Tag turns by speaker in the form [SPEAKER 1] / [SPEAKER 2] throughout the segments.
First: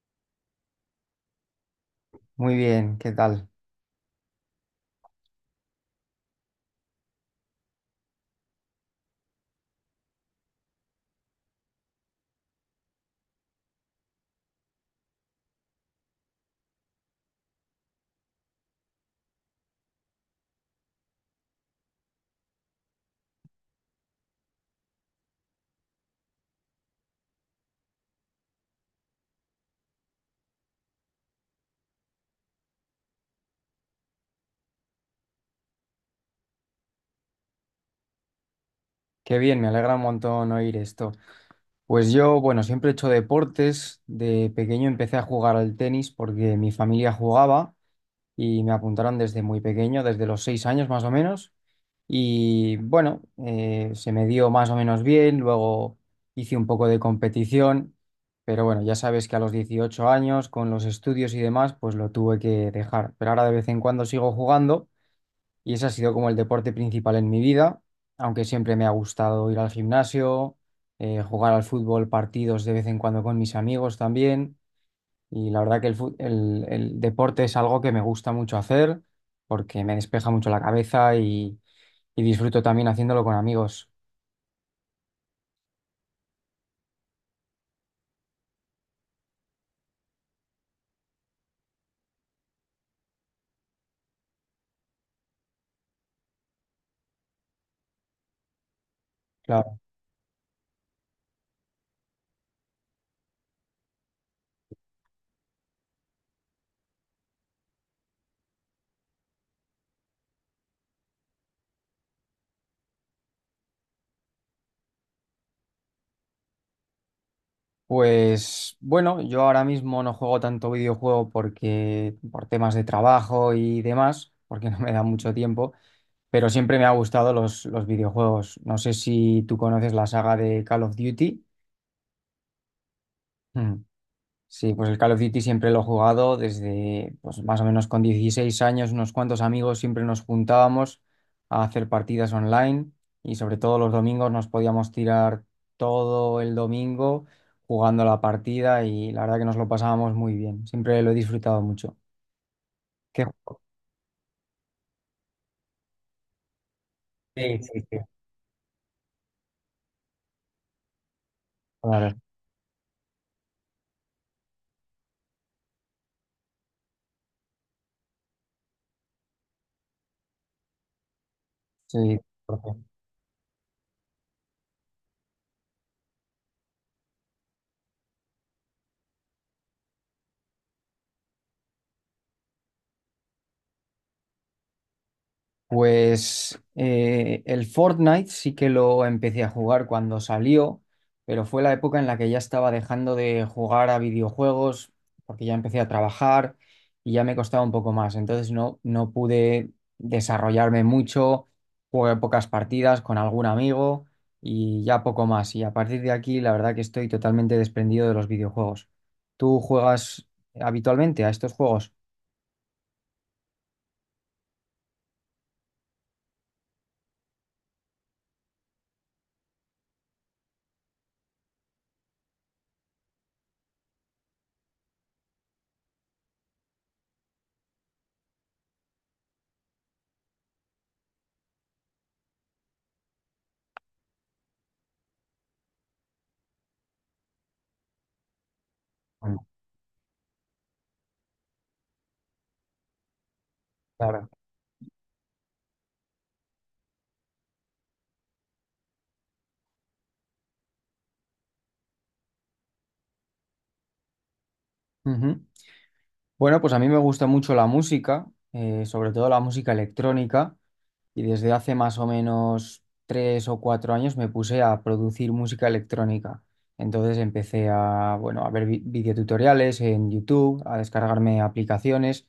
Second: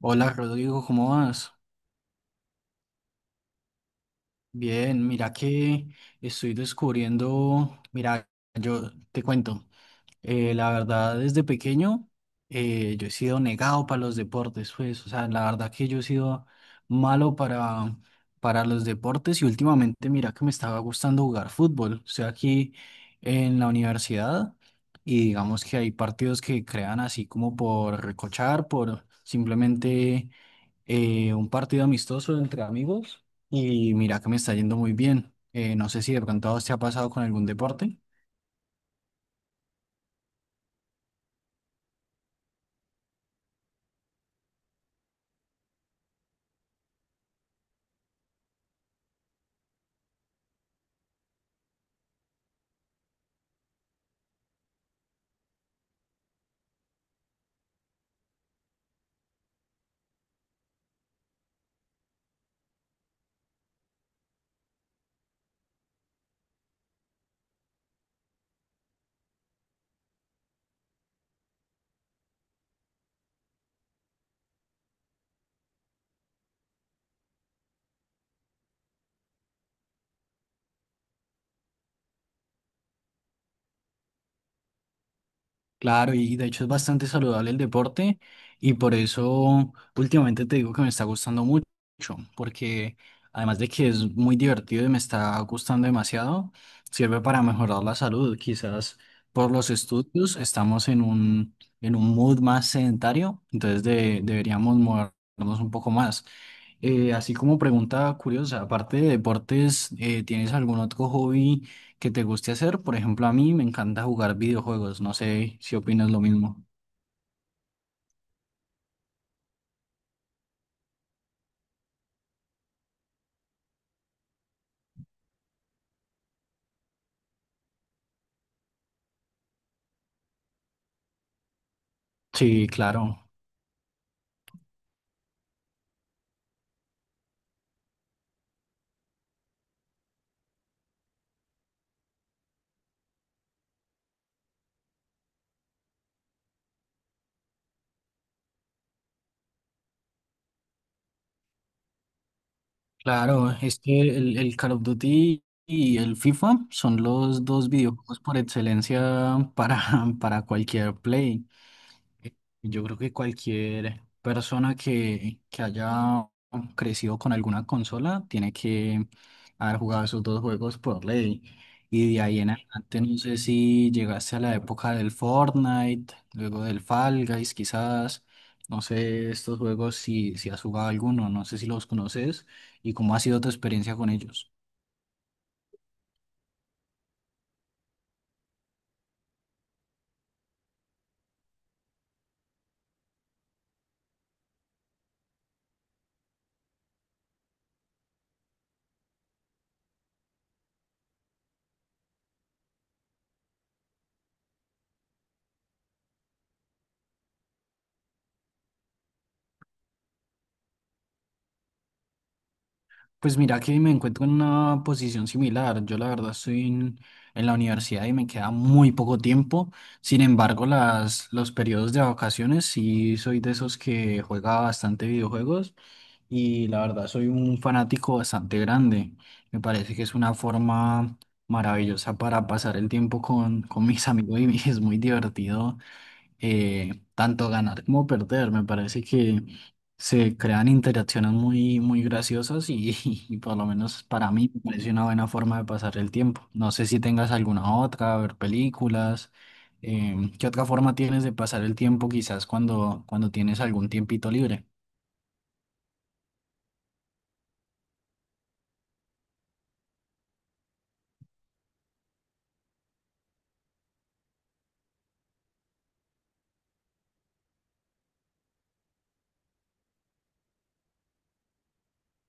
[SPEAKER 1] Hola Rodrigo, ¿cómo vas?
[SPEAKER 2] Muy bien, ¿qué tal?
[SPEAKER 1] Bien, mira que estoy descubriendo, mira, yo te cuento, la verdad desde pequeño, yo he sido negado para los deportes, pues, o sea, la verdad que yo he sido malo para los deportes y últimamente mira que me estaba gustando jugar fútbol, estoy aquí en la universidad y digamos que hay partidos que crean así como por recochar, por simplemente, un partido amistoso entre amigos y mira que me está yendo muy bien. No sé si de pronto a vos te ha pasado con algún deporte.
[SPEAKER 2] Qué bien, me alegra un montón oír esto. Pues yo, bueno, siempre he hecho deportes. De pequeño empecé a jugar al tenis porque mi familia jugaba y me apuntaron desde muy pequeño, desde los 6 años más o menos. Y bueno, se me dio más o menos bien. Luego hice un poco de competición, pero bueno, ya sabes que a los 18 años, con los estudios y demás, pues lo tuve que dejar. Pero ahora de vez en cuando sigo jugando. Y ese ha sido como el deporte principal en mi vida, aunque siempre me ha gustado ir al gimnasio, jugar al fútbol, partidos de vez en cuando con mis amigos también. Y la verdad que el deporte es algo que me gusta mucho hacer porque me despeja mucho la cabeza y disfruto también haciéndolo con amigos.
[SPEAKER 1] Claro, y de hecho es bastante saludable el deporte y por eso últimamente te digo que me está gustando mucho, porque además de que es muy divertido y me está gustando demasiado, sirve para mejorar la salud. Quizás por los
[SPEAKER 2] Claro.
[SPEAKER 1] estudios estamos en un mood más sedentario, entonces deberíamos movernos un poco más. Así como pregunta curiosa, aparte de deportes, ¿tienes algún otro hobby que te guste hacer? Por ejemplo, a mí me encanta jugar videojuegos, no sé si opinas lo mismo.
[SPEAKER 2] Pues bueno, yo ahora mismo no juego tanto videojuego porque por temas de trabajo y demás, porque no me da mucho tiempo. Pero siempre me ha gustado los videojuegos. No sé si tú conoces la saga de Call of Duty.
[SPEAKER 1] Sí, claro,
[SPEAKER 2] Mm. Sí, pues el Call of Duty siempre lo he jugado desde pues, más o menos con 16 años, unos cuantos amigos siempre nos juntábamos a hacer partidas online y sobre todo los domingos nos podíamos tirar todo el domingo jugando la partida y la verdad que nos lo pasábamos muy bien. Siempre lo he disfrutado mucho. Qué-
[SPEAKER 1] claro,
[SPEAKER 2] ju-
[SPEAKER 1] es que el Call of Duty y el FIFA son los
[SPEAKER 2] Sí,
[SPEAKER 1] dos
[SPEAKER 2] sí, sí.
[SPEAKER 1] videojuegos por excelencia para cualquier play.
[SPEAKER 2] Claro,
[SPEAKER 1] Yo creo que cualquier persona que haya crecido con alguna consola tiene que haber jugado esos dos juegos por ley. Y
[SPEAKER 2] sí.
[SPEAKER 1] de ahí en adelante, no sé si llegaste a la época del Fortnite, luego del Fall Guys, quizás. No sé estos juegos si has jugado alguno, no sé si los conoces y cómo ha sido tu experiencia con ellos.
[SPEAKER 2] Pues el Fortnite sí que lo empecé a jugar cuando salió, pero fue la época en la que ya estaba dejando de jugar a videojuegos porque ya empecé a trabajar y ya me costaba un poco más. Entonces no pude desarrollarme mucho, jugué pocas partidas con algún amigo y ya poco más. Y a partir de aquí, la verdad que estoy totalmente desprendido de los videojuegos. ¿Tú juegas habitualmente a estos juegos?
[SPEAKER 1] Pues mira que me encuentro en una posición similar. Yo la verdad en la universidad y me queda muy poco tiempo. Sin embargo, los periodos de vacaciones sí soy de esos que juega bastante videojuegos y la verdad soy un fanático bastante grande. Me parece que es una forma maravillosa para pasar el tiempo con mis amigos y es muy divertido, tanto ganar como perder. Me parece que
[SPEAKER 2] Bueno,
[SPEAKER 1] se crean interacciones muy, muy graciosas y, y por lo menos
[SPEAKER 2] claro.
[SPEAKER 1] para mí me parece una buena forma de pasar el tiempo. No sé si tengas alguna otra, ver películas. ¿Qué otra forma tienes de pasar el tiempo quizás cuando tienes algún tiempito libre?
[SPEAKER 2] Ujú. Bueno, pues a mí me gusta mucho la música, sobre todo la música electrónica, y desde hace más o menos 3 o 4 años me puse a producir música electrónica. Entonces empecé a, bueno, a ver videotutoriales en YouTube, a descargarme aplicaciones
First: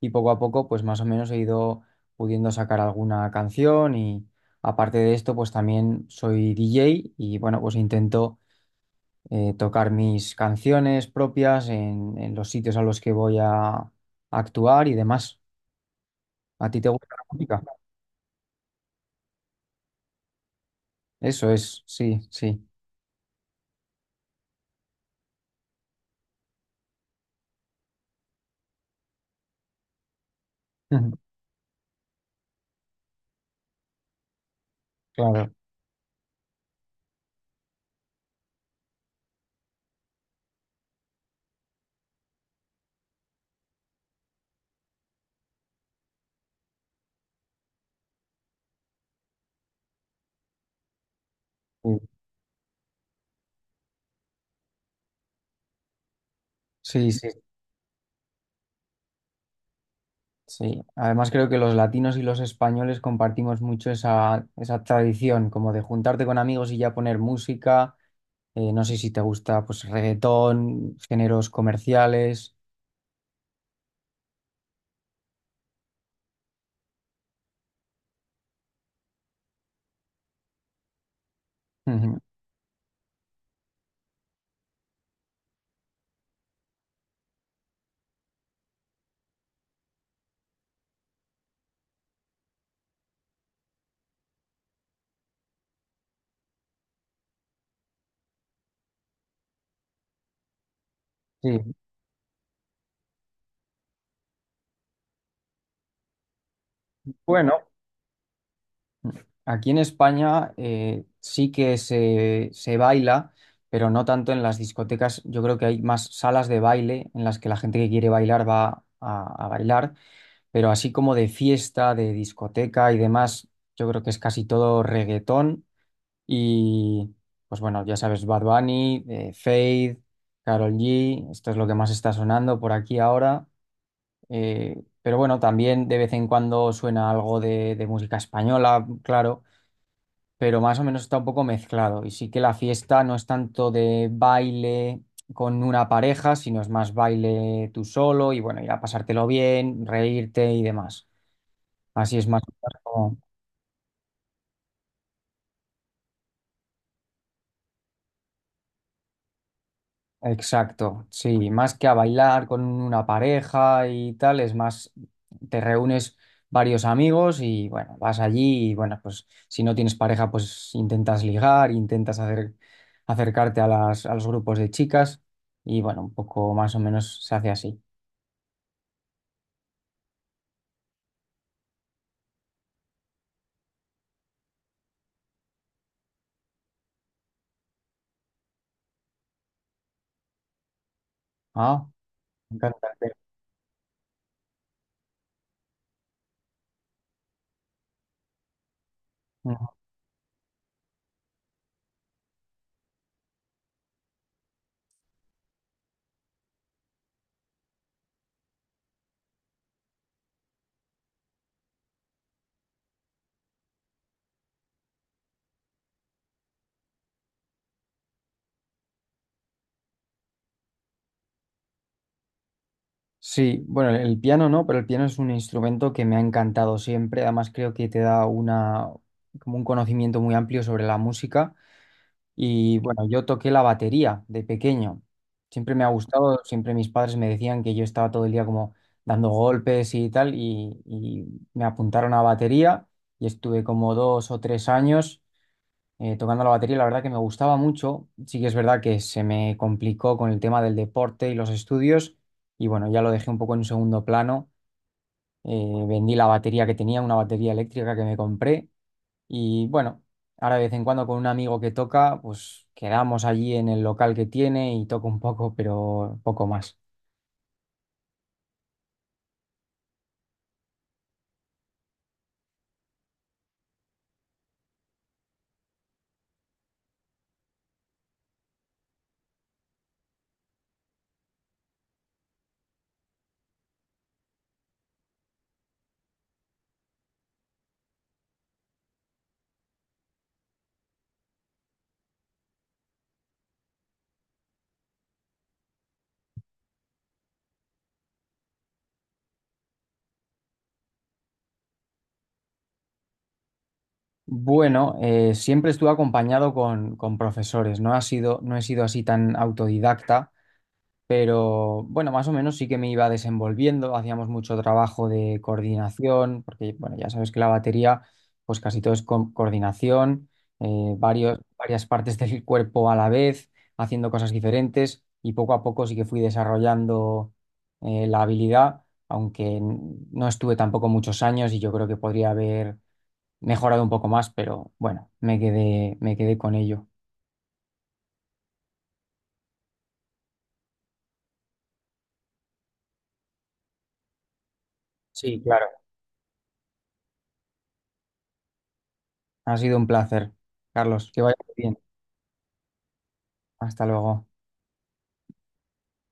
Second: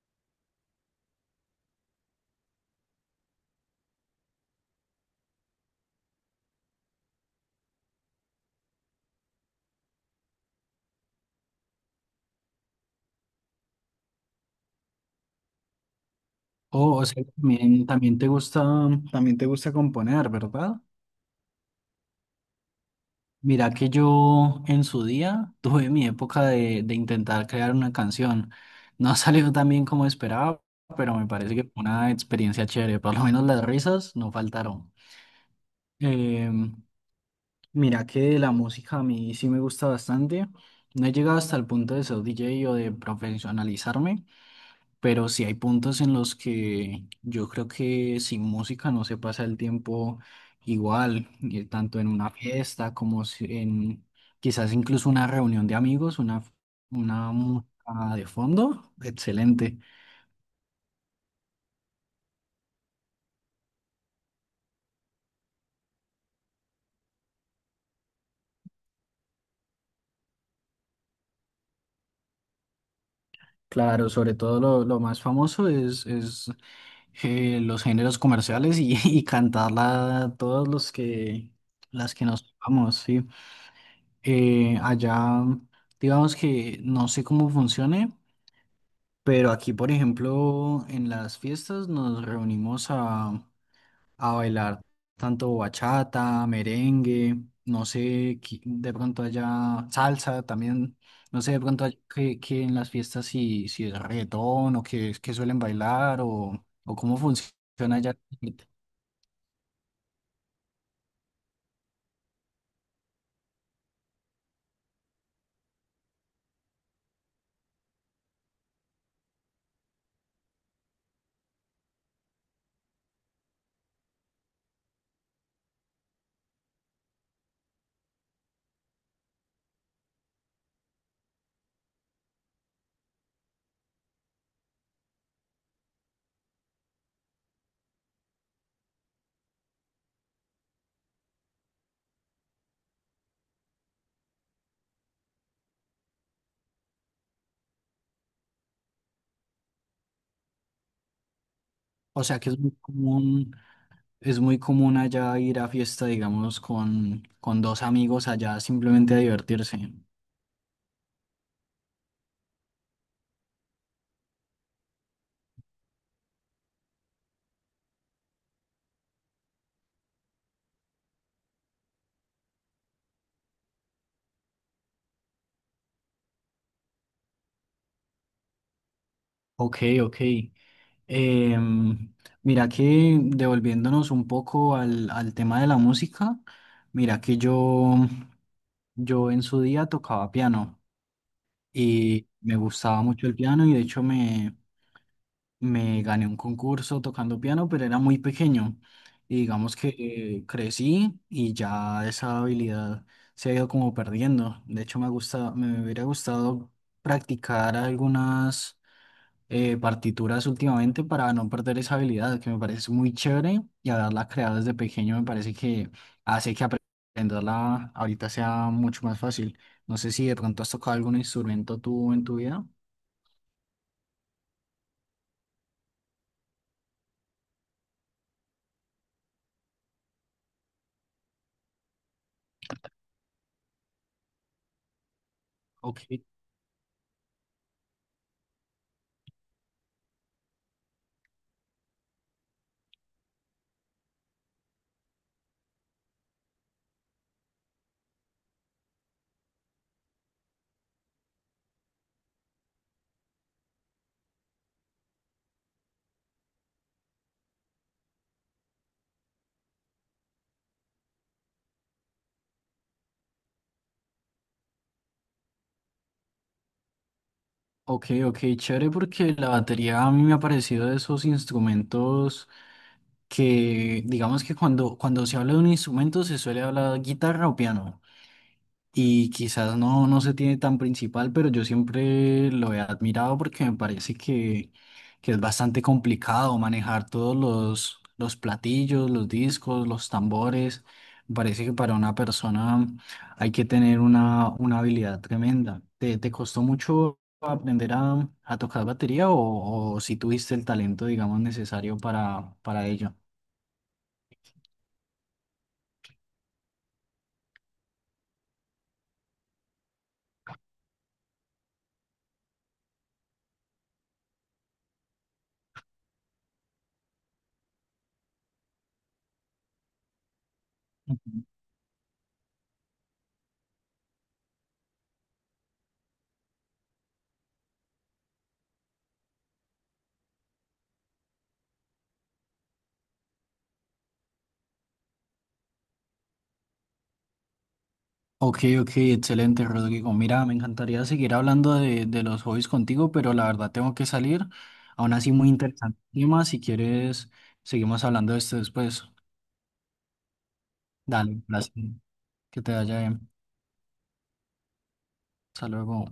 [SPEAKER 2] y poco a poco, pues más o menos he ido pudiendo sacar alguna canción y aparte de esto, pues también soy DJ y bueno, pues intento tocar mis canciones propias en los sitios a los que voy a actuar y demás. ¿A ti te
[SPEAKER 1] O
[SPEAKER 2] gusta la
[SPEAKER 1] sea,
[SPEAKER 2] música?
[SPEAKER 1] también, también te gusta componer, ¿verdad?
[SPEAKER 2] Eso es, sí, sí.
[SPEAKER 1] Mira que yo en su día tuve mi época de intentar crear una canción. No ha salido tan bien como esperaba, pero me parece que fue una experiencia chévere. Por lo menos las risas no faltaron.
[SPEAKER 2] Claro.
[SPEAKER 1] Em, Mira que de la música a mí sí me gusta bastante. No he llegado hasta el punto de ser DJ o de profesionalizarme, pero sí hay puntos en los que yo creo que sin música no se pasa el tiempo igual, y
[SPEAKER 2] Sí,
[SPEAKER 1] tanto en una fiesta como en quizás incluso una reunión de amigos,
[SPEAKER 2] sí, sí.
[SPEAKER 1] una música de fondo, excelente.
[SPEAKER 2] Sí. Además creo que los latinos y los españoles compartimos mucho esa tradición, como de juntarte con amigos y ya poner música. No sé si te gusta pues reggaetón, géneros comerciales.
[SPEAKER 1] Claro, sobre todo lo más famoso es, los géneros comerciales y, y cantarla todos los que las
[SPEAKER 2] Ujú.
[SPEAKER 1] que nos vamos, sí. Allá, digamos que no sé cómo funcione. Pero aquí, por ejemplo, en las fiestas nos reunimos a bailar tanto bachata, merengue, no sé, de pronto allá salsa también, no sé, de
[SPEAKER 2] Sí.
[SPEAKER 1] pronto allá que en las fiestas si es reggaetón o que suelen bailar o cómo
[SPEAKER 2] Bueno,
[SPEAKER 1] funciona allá.
[SPEAKER 2] aquí en España sí que se baila, pero no tanto en las discotecas. Yo creo que hay más salas de baile en las que la gente que quiere bailar va a bailar, pero así como de fiesta, de discoteca y demás, yo creo que es casi todo reggaetón. Y pues bueno, ya sabes, Bad Bunny, Feid, Karol G, esto es lo que más está sonando por aquí ahora. Pero bueno, también de vez en cuando suena algo de música española, claro, pero más o menos está un poco mezclado. Y sí que la fiesta no es tanto de baile con una pareja, sino es más baile tú solo y bueno, ir a pasártelo bien, reírte y demás. Así
[SPEAKER 1] O
[SPEAKER 2] es
[SPEAKER 1] sea
[SPEAKER 2] más
[SPEAKER 1] que
[SPEAKER 2] o menos.
[SPEAKER 1] es muy común allá ir a fiesta, digamos, con dos amigos allá simplemente a divertirse.
[SPEAKER 2] Exacto, sí, más que a bailar con una pareja y tal, es más, te reúnes varios amigos y bueno, vas allí y bueno, pues si no tienes pareja, pues intentas ligar, intentas hacer, acercarte a los grupos de chicas y bueno, un poco más o menos se hace así.
[SPEAKER 1] Ok, ok. Em, Mira que devolviéndonos un poco al tema de la música, mira que yo, yo en su día tocaba piano
[SPEAKER 2] Ah,
[SPEAKER 1] y
[SPEAKER 2] me
[SPEAKER 1] me
[SPEAKER 2] encanta.
[SPEAKER 1] gustaba mucho el piano y de hecho me gané un concurso tocando piano, pero era muy pequeño. Y
[SPEAKER 2] Ujú.
[SPEAKER 1] digamos que, crecí y ya esa habilidad se ha ido como perdiendo. De hecho me gusta, me hubiera gustado practicar algunas, partituras últimamente para no perder esa habilidad que me parece muy chévere y haberla creado desde pequeño me parece que hace que aprenderla ahorita sea mucho más fácil. No sé si de pronto has tocado algún instrumento tú en tu vida.
[SPEAKER 2] Sí, bueno, el piano no, pero el piano es un instrumento que me ha encantado siempre, además creo que te da una, como un conocimiento muy amplio sobre la música. Y bueno, yo toqué la batería de pequeño. Siempre me ha
[SPEAKER 1] Ok,
[SPEAKER 2] gustado, siempre mis padres me decían que yo estaba todo el día como dando golpes y tal, y me apuntaron a batería y estuve como 2 o 3 años tocando la batería. La verdad que me gustaba mucho. Sí que es verdad que se me complicó con el tema del deporte y los estudios, y bueno, ya lo dejé un poco en segundo plano. Vendí la batería que tenía, una batería eléctrica que me compré y bueno, ahora de vez en cuando con un amigo que toca, pues quedamos allí en el local que tiene y toco un poco, pero poco más.
[SPEAKER 1] ok, ok, chévere porque la batería a mí me ha parecido de esos instrumentos que digamos que cuando se habla de un instrumento se suele hablar guitarra o piano. Y quizás no, no se tiene tan principal, pero yo siempre lo he admirado porque me parece que es bastante complicado manejar todos los platillos, los discos, los tambores. Me parece que para una persona hay que tener una habilidad tremenda. ¿Te, te costó mucho aprender a tocar batería o si tuviste el talento, digamos, necesario para ello?
[SPEAKER 2] Bueno, siempre estuve acompañado con, profesores, no he sido así tan autodidacta. Pero bueno, más o menos sí que me iba desenvolviendo, hacíamos mucho trabajo de coordinación, porque bueno, ya sabes que la batería, pues casi todo es coordinación, varias partes del cuerpo a la vez, haciendo cosas diferentes, y poco a poco sí que fui desarrollando la habilidad, aunque no estuve tampoco muchos años y yo creo que podría haber mejorado un poco más, pero bueno, me quedé con ello.
[SPEAKER 1] Ok, ok, excelente, Rodrigo. Mira, me encantaría seguir hablando de los hobbies contigo, pero la verdad tengo que salir. Aún así,
[SPEAKER 2] Sí,
[SPEAKER 1] muy
[SPEAKER 2] claro.
[SPEAKER 1] interesante el tema. Si quieres, seguimos hablando de esto después.
[SPEAKER 2] Ha sido un placer, Carlos, que vaya
[SPEAKER 1] Dale,
[SPEAKER 2] muy
[SPEAKER 1] gracias.
[SPEAKER 2] bien.
[SPEAKER 1] Que te vaya bien.
[SPEAKER 2] Hasta luego.
[SPEAKER 1] Hasta luego.